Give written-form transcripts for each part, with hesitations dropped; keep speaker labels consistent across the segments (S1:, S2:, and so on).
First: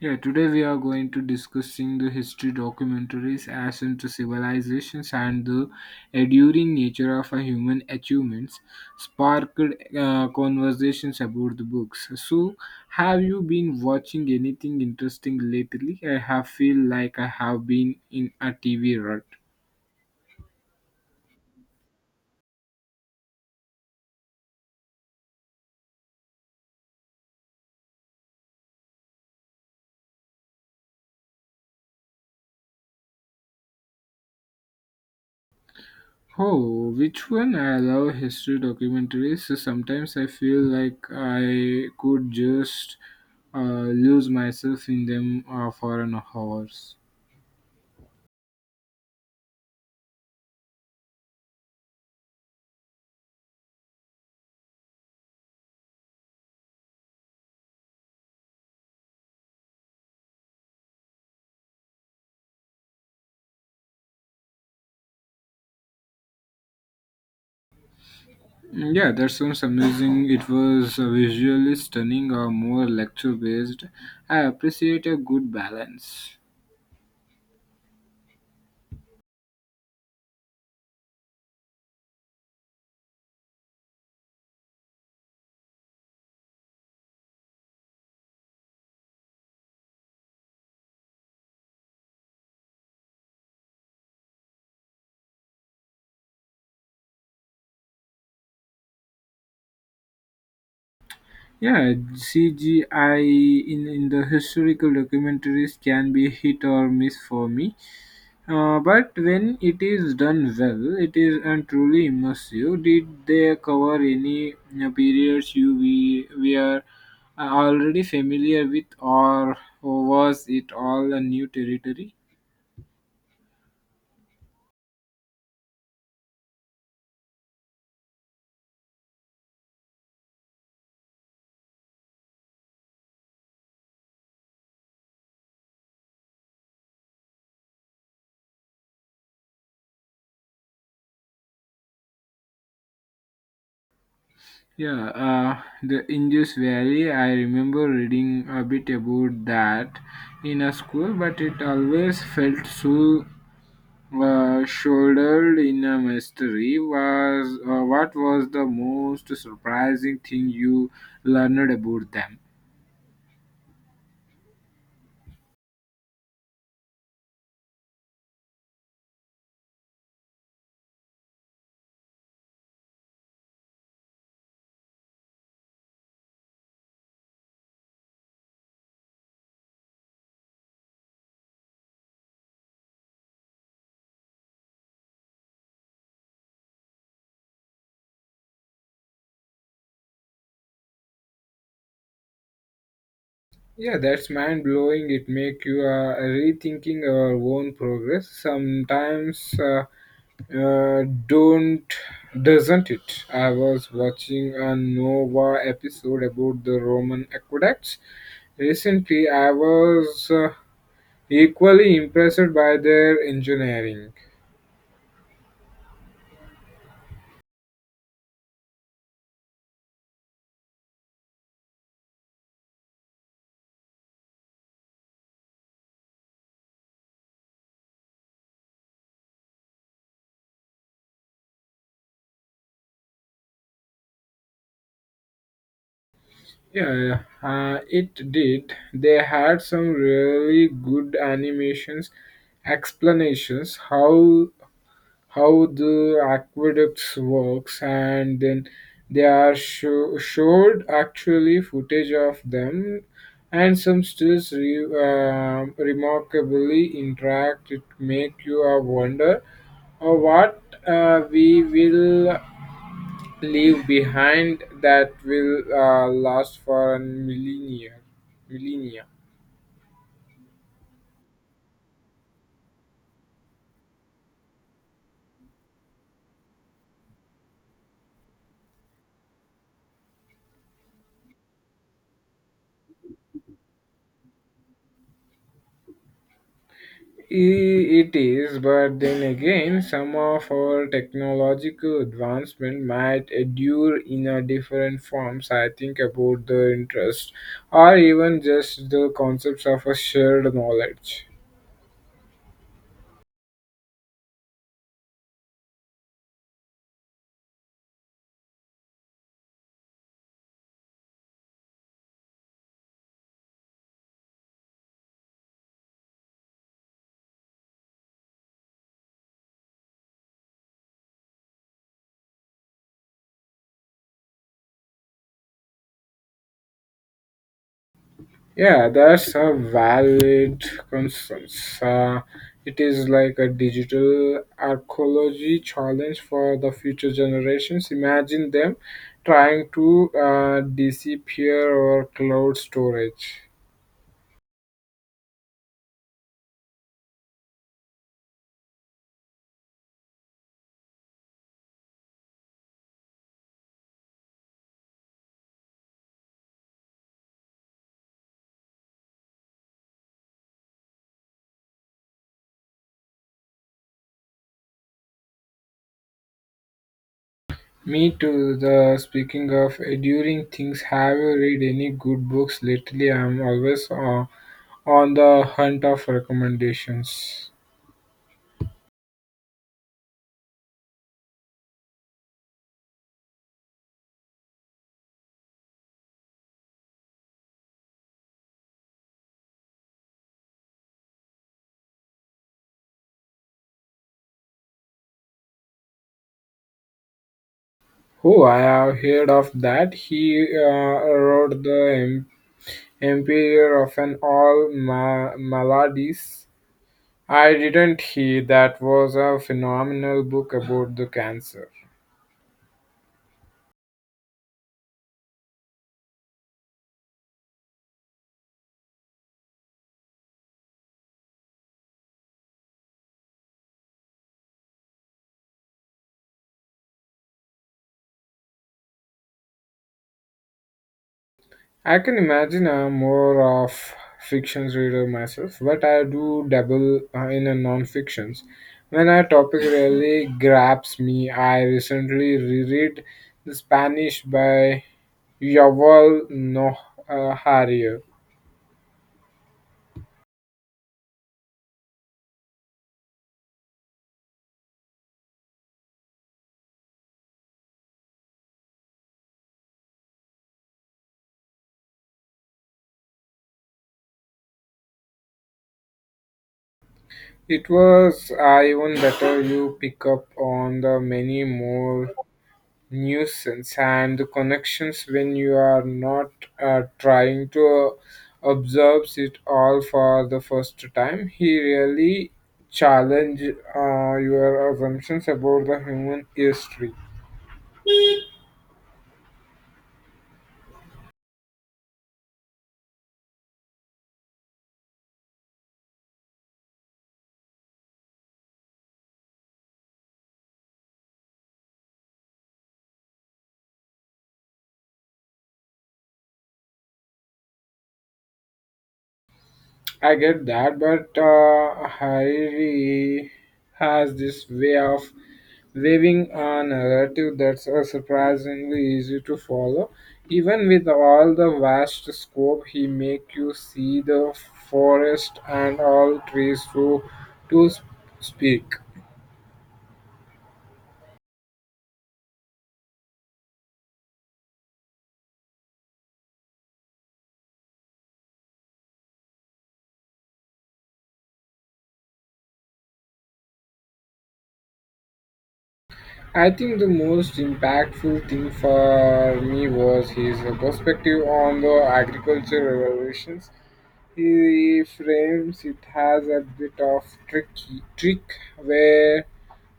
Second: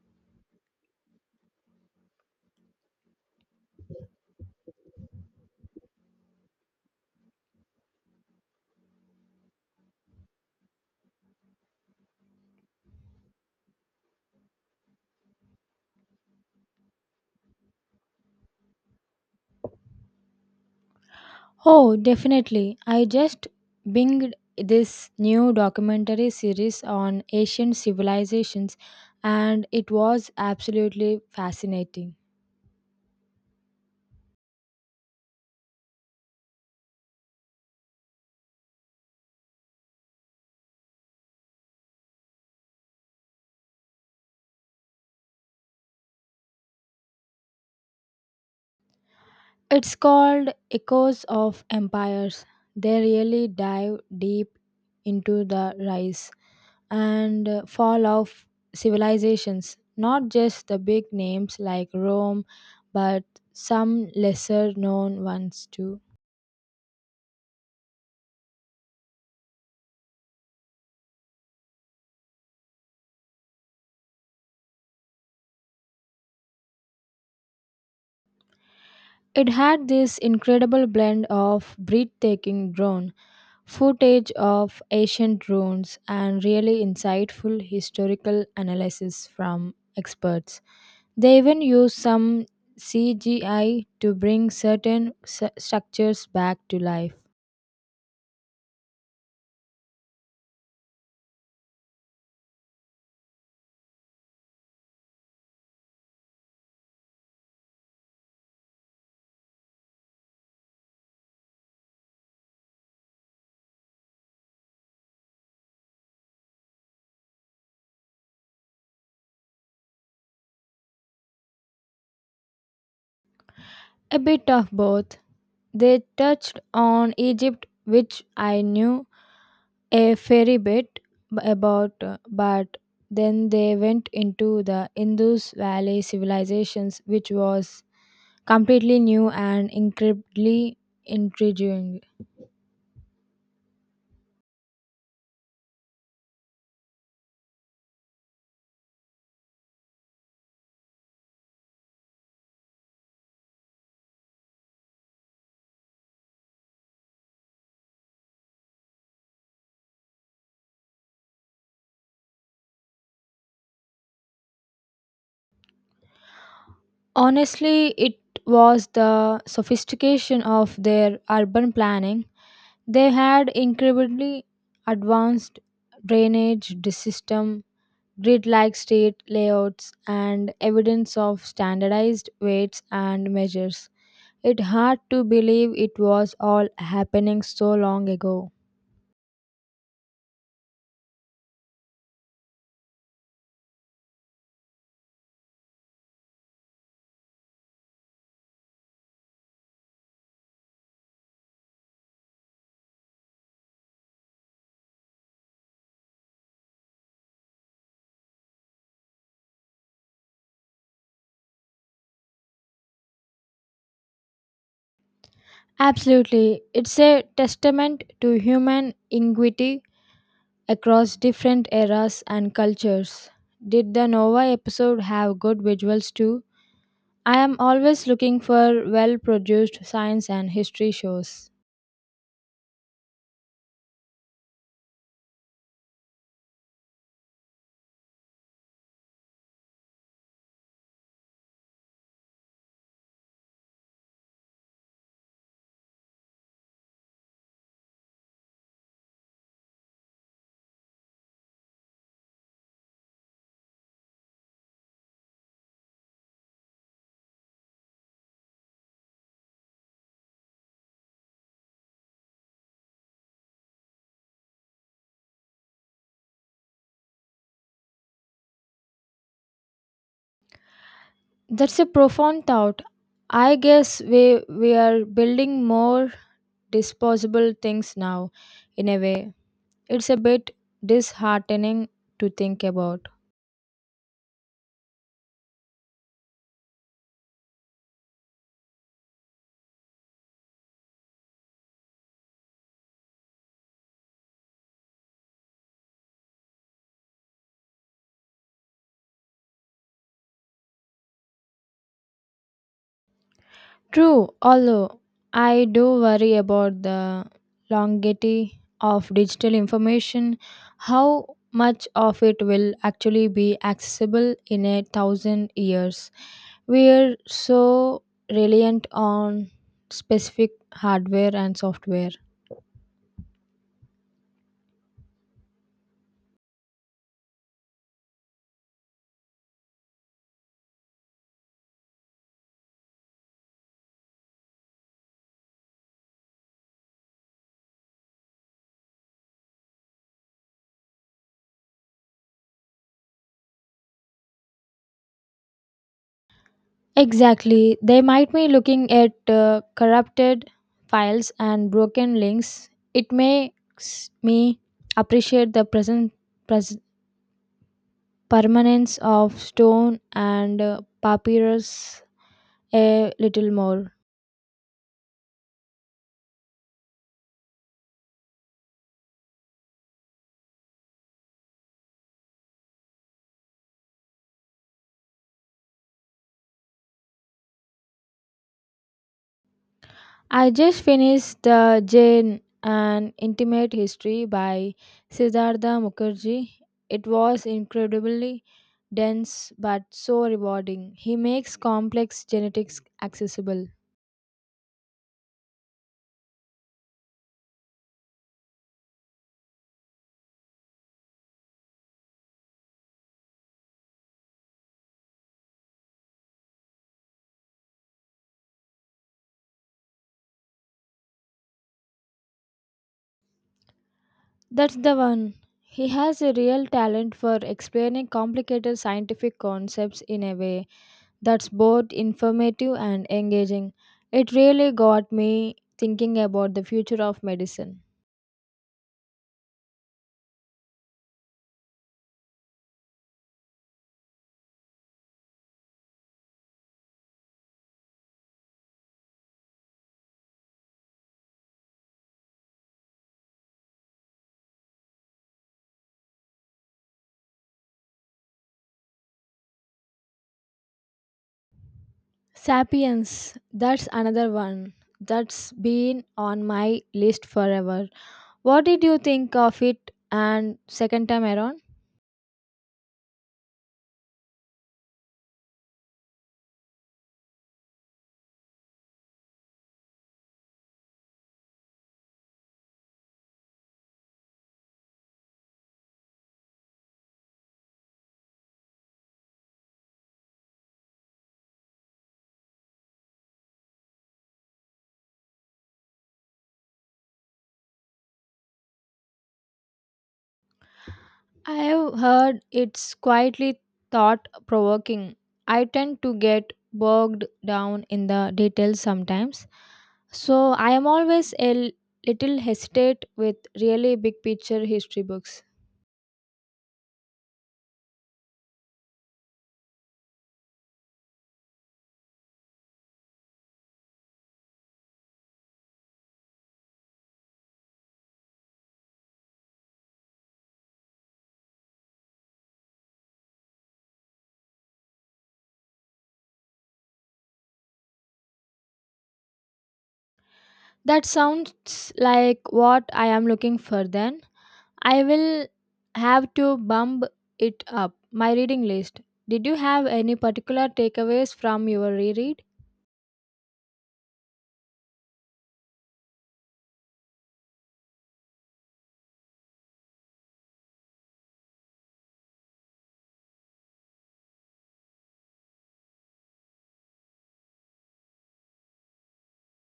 S1: Yeah, today we are going to discussing the history documentaries as into civilizations and the enduring nature of a human achievements sparked conversations about the books. So, have you been watching anything interesting lately? I have feel like I have been in a TV rut.
S2: Oh, definitely. I just binged this new documentary series on ancient civilizations and it was absolutely fascinating.
S1: Oh, which one? I love history documentaries. So sometimes I feel like I could just lose myself in them for an hours.
S2: It's called Echoes of Empires. They really dive deep into the rise and fall of civilizations, not just the big names like Rome, but some lesser known ones too.
S1: Yeah, that sounds amazing. It was visually stunning or more lecture based. I appreciate a good balance.
S2: It had this incredible blend of breathtaking drone footage of ancient ruins and really insightful historical analysis from experts. They even use some CGI to bring certain structures back to life.
S1: Yeah, CGI in the historical documentaries can be hit or miss for me. But when it is done well, it is and truly immersive. Did they cover any periods you we are already familiar with, or was it all a new territory?
S2: A bit of both. They touched on Egypt, which I knew a fair bit about, but then they went into the Indus Valley civilizations, which was completely new and incredibly intriguing.
S1: Yeah, the Indus Valley. I remember reading a bit about that in a school, but it always felt so shouldered in a mystery was what was the most surprising thing you learned about them.
S2: Honestly, it was the sophistication of their urban planning. They had incredibly advanced drainage system, grid-like state layouts, and evidence of standardized weights and measures. It hard to believe it was all happening so long ago.
S1: Yeah, that's mind blowing. It make you rethinking our own progress sometimes don't doesn't it. I was watching a Nova episode about the Roman aqueducts recently. I was equally impressed by their engineering.
S2: Absolutely. It's a testament to human ingenuity across different eras and cultures. Did the Nova episode have good visuals too? I am always looking for well produced science and history shows.
S1: Yeah, yeah, yeah. It did. They had some really good animations, explanations how the aqueducts works, and then they showed actually footage of them, and some stills remarkably interact. It make you wonder what we will leave behind that will last for a millennia.
S2: That's a profound thought. I guess we are building more disposable things now in a way. It's a bit disheartening to think about.
S1: I- It is, but then again, some of our technological advancement might endure in a different forms. I think about the interest, or even just the concepts of a shared knowledge.
S2: True, although I do worry about the longevity of digital information, how much of it will actually be accessible in a thousand years. We are so reliant on specific hardware and software.
S1: Yeah, that's a valid concern. Uh, it is like a digital archaeology challenge for the future generations. Imagine them trying to disappear or cloud storage.
S2: Exactly. They might be looking at corrupted files and broken links. It makes me appreciate the pres- permanence of stone and papyrus a little more.
S1: Me too. The speaking of enduring things, have you read any good books lately? I'm always on the hunt of recommendations.
S2: I just finished the Jane An Intimate History by Siddhartha Mukherjee. It was incredibly dense but so rewarding. He makes complex genetics accessible.
S1: Who I have heard of that. He wrote the Empire of an all maladies. I didn't hear that was a phenomenal book about the cancer.
S2: That's the one. He has a real talent for explaining complicated scientific concepts in a way that's both informative and engaging. It really got me thinking about the future of medicine.
S1: I can imagine. I'm more of fiction reader myself, but I do dabble in a non-fictions. When a topic really grabs me, I recently reread The Spanish by Yuval Noah Harari.
S2: Sapiens, that's another one that's been on my list forever. What did you think of it and second time around?
S1: It was even better. You pick up on the many more nuisance and the connections when you are not trying to observe it all for the first time. He really challenge your assumptions about the human history.
S2: I have heard it's quietly thought provoking. I tend to get bogged down in the details sometimes, so I am always little hesitate with really big picture history books.
S1: I get that, but Harry has this way of weaving a narrative that's surprisingly easy to follow. Even with all the vast scope, he make you see the forest and all trees to speak.
S2: That sounds like what I am looking for then. I will have to bump it up my reading list. Did you have any particular takeaways from your reread?
S1: I think the most impactful thing for me was his perspective on the agriculture revolutions. He frames it as a bit of tricky trick where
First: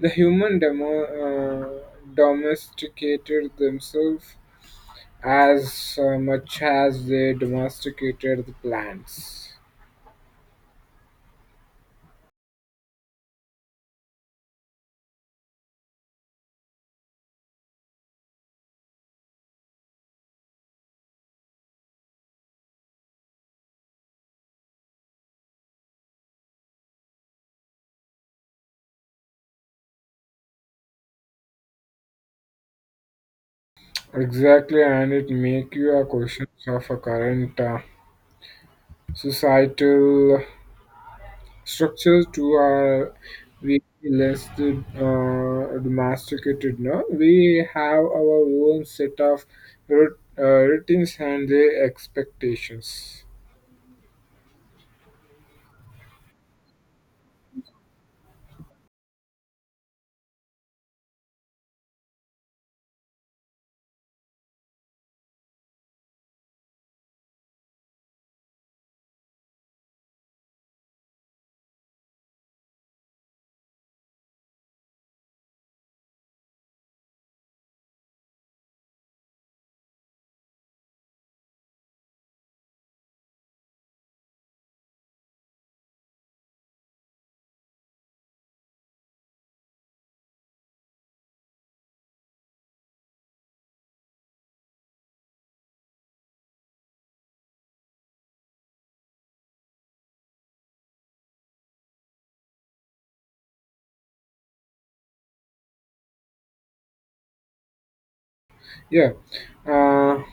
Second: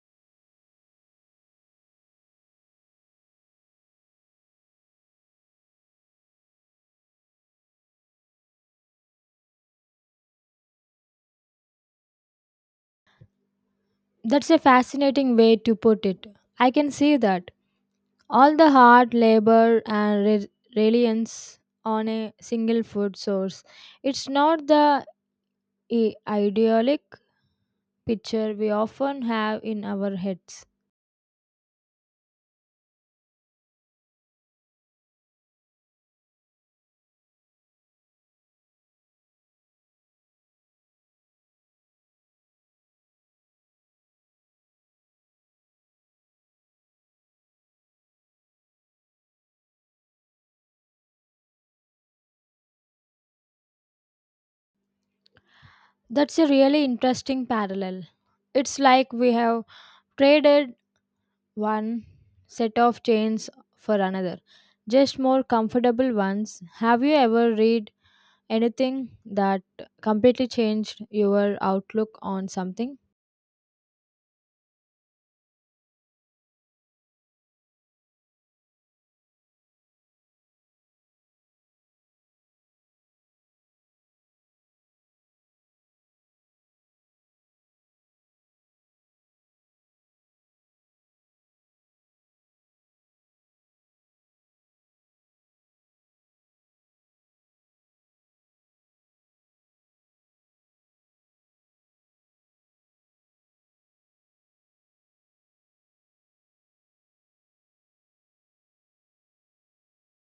S1: the human domesticated themselves as much as they domesticated the plants.
S2: That's a fascinating way to put it. I can see that. All the hard labor and reliance on a single food source. It's not the idyllic picture we often have in our heads.
S1: Exactly, and it make you a question of a current societal structures to our we less the, domesticated. No, we have our own set of routines and the expectations.
S2: That's a really interesting parallel. It's like we have traded one set of chains for another, just more comfortable ones. Have you ever read anything that completely changed your outlook on something?
S1: Yeah, uh,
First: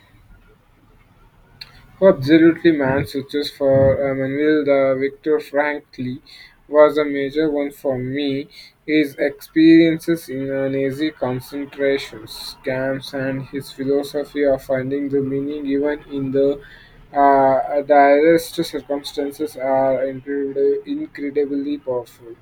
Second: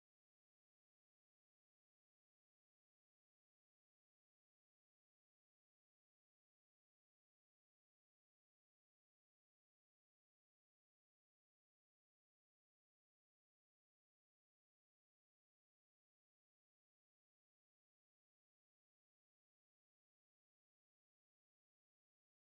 S1: absolutely, man. Searches for Manuel the Victor Frankly was a major one for me. His experiences in Nazi concentration camps and his philosophy of finding the meaning even in the direst circumstances are incredibly powerful.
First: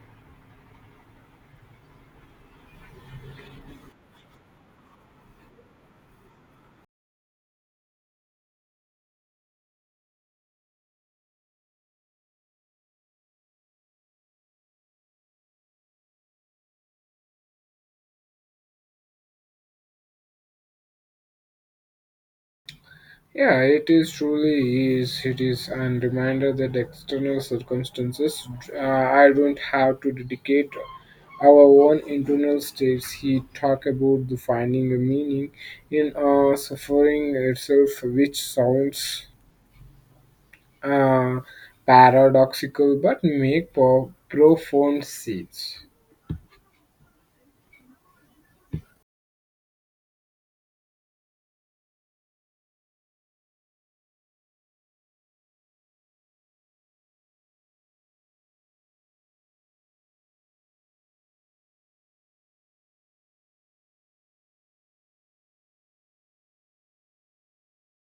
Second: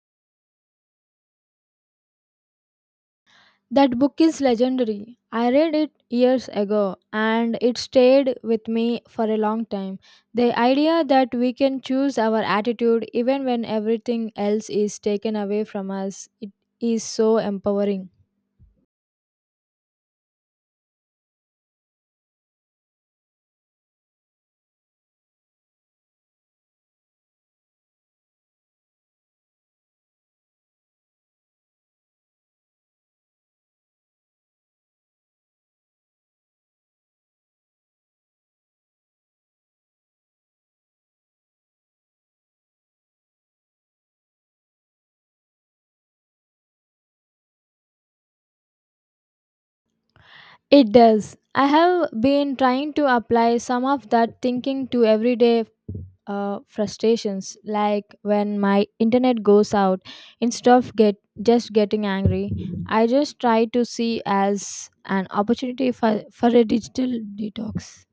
S2: That book is legendary. I read it years ago and it stayed with me for a long time. The idea that we can choose our attitude even when everything else is taken away from us it is so empowering.
S1: Yeah, it is truly is. It is, and reminder that external circumstances, I don't have to dedicate our own internal states. He talk about the finding a meaning in suffering itself, which sounds uh, paradoxical but make profound sense.
S2: It does. I have been trying to apply some of that thinking to everyday frustrations, like when my internet goes out. Instead of getting angry, I just try to see as an opportunity for a digital detox.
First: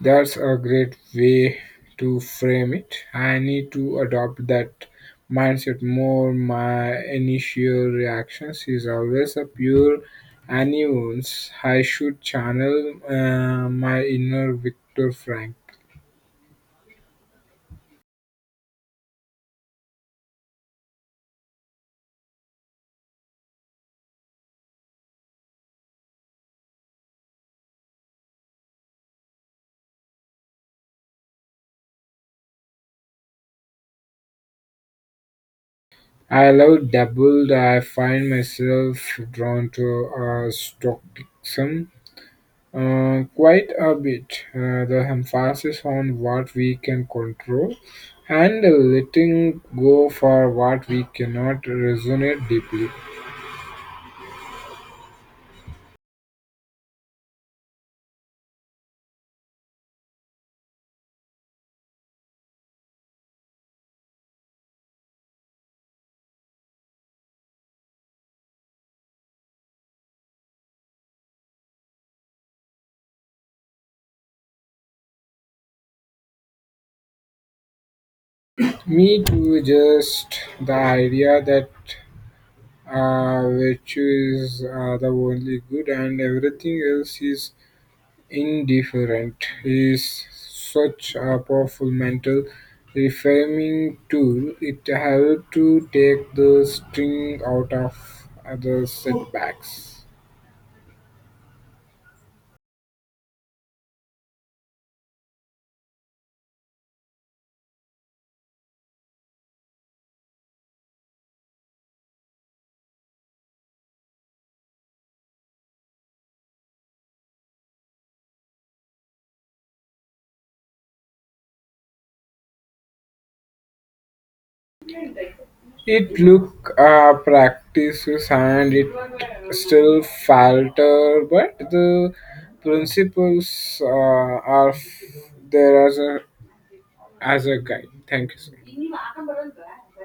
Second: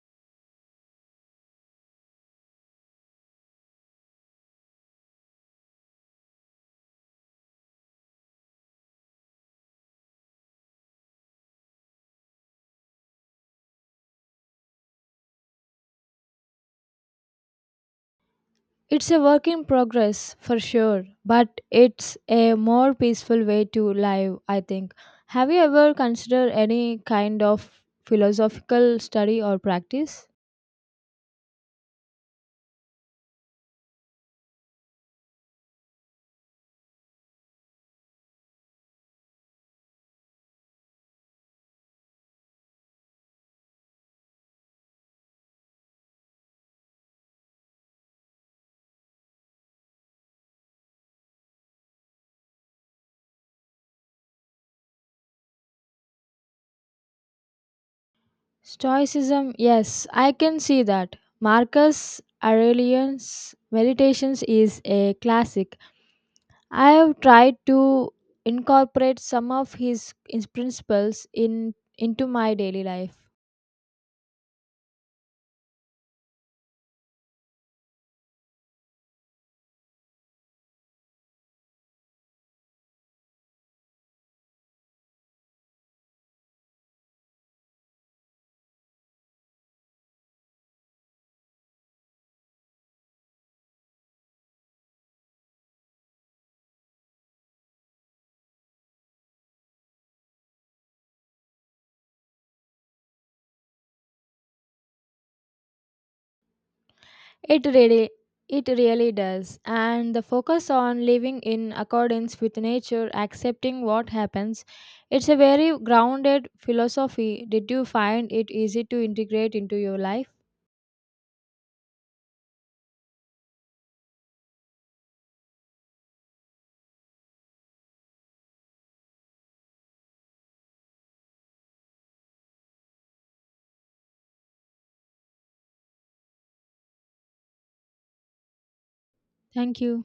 S1: That's a great way to frame it. I need to adopt that mindset more. My initial reactions is always a pure annoyance. I should channel my inner Victor Frank.
S2: It's a work in progress for sure, but it's a more peaceful way to live, I think. Have you ever considered any kind of philosophical study or practice?
S1: I love doubled. I find myself drawn to stoicism. Quite a bit. The emphasis on what we can control and letting go for what we cannot resonate deeply.
S2: Stoicism, yes, I can see that. Marcus Aurelius' Meditations is a classic. I have tried to incorporate some of his principles in into my daily life.
S1: Me too, just the idea that virtue is the only good and everything else is indifferent is such a powerful mental reframing tool. It helps to take the sting out of other setbacks.
S2: It really it really does. And the focus on living in accordance with nature, accepting what happens, it's a very grounded philosophy. Did you find it easy to integrate into your life?
S1: It look practices and it still falter, but the principles are there as a guide. Thank you so much.
S2: Thank you.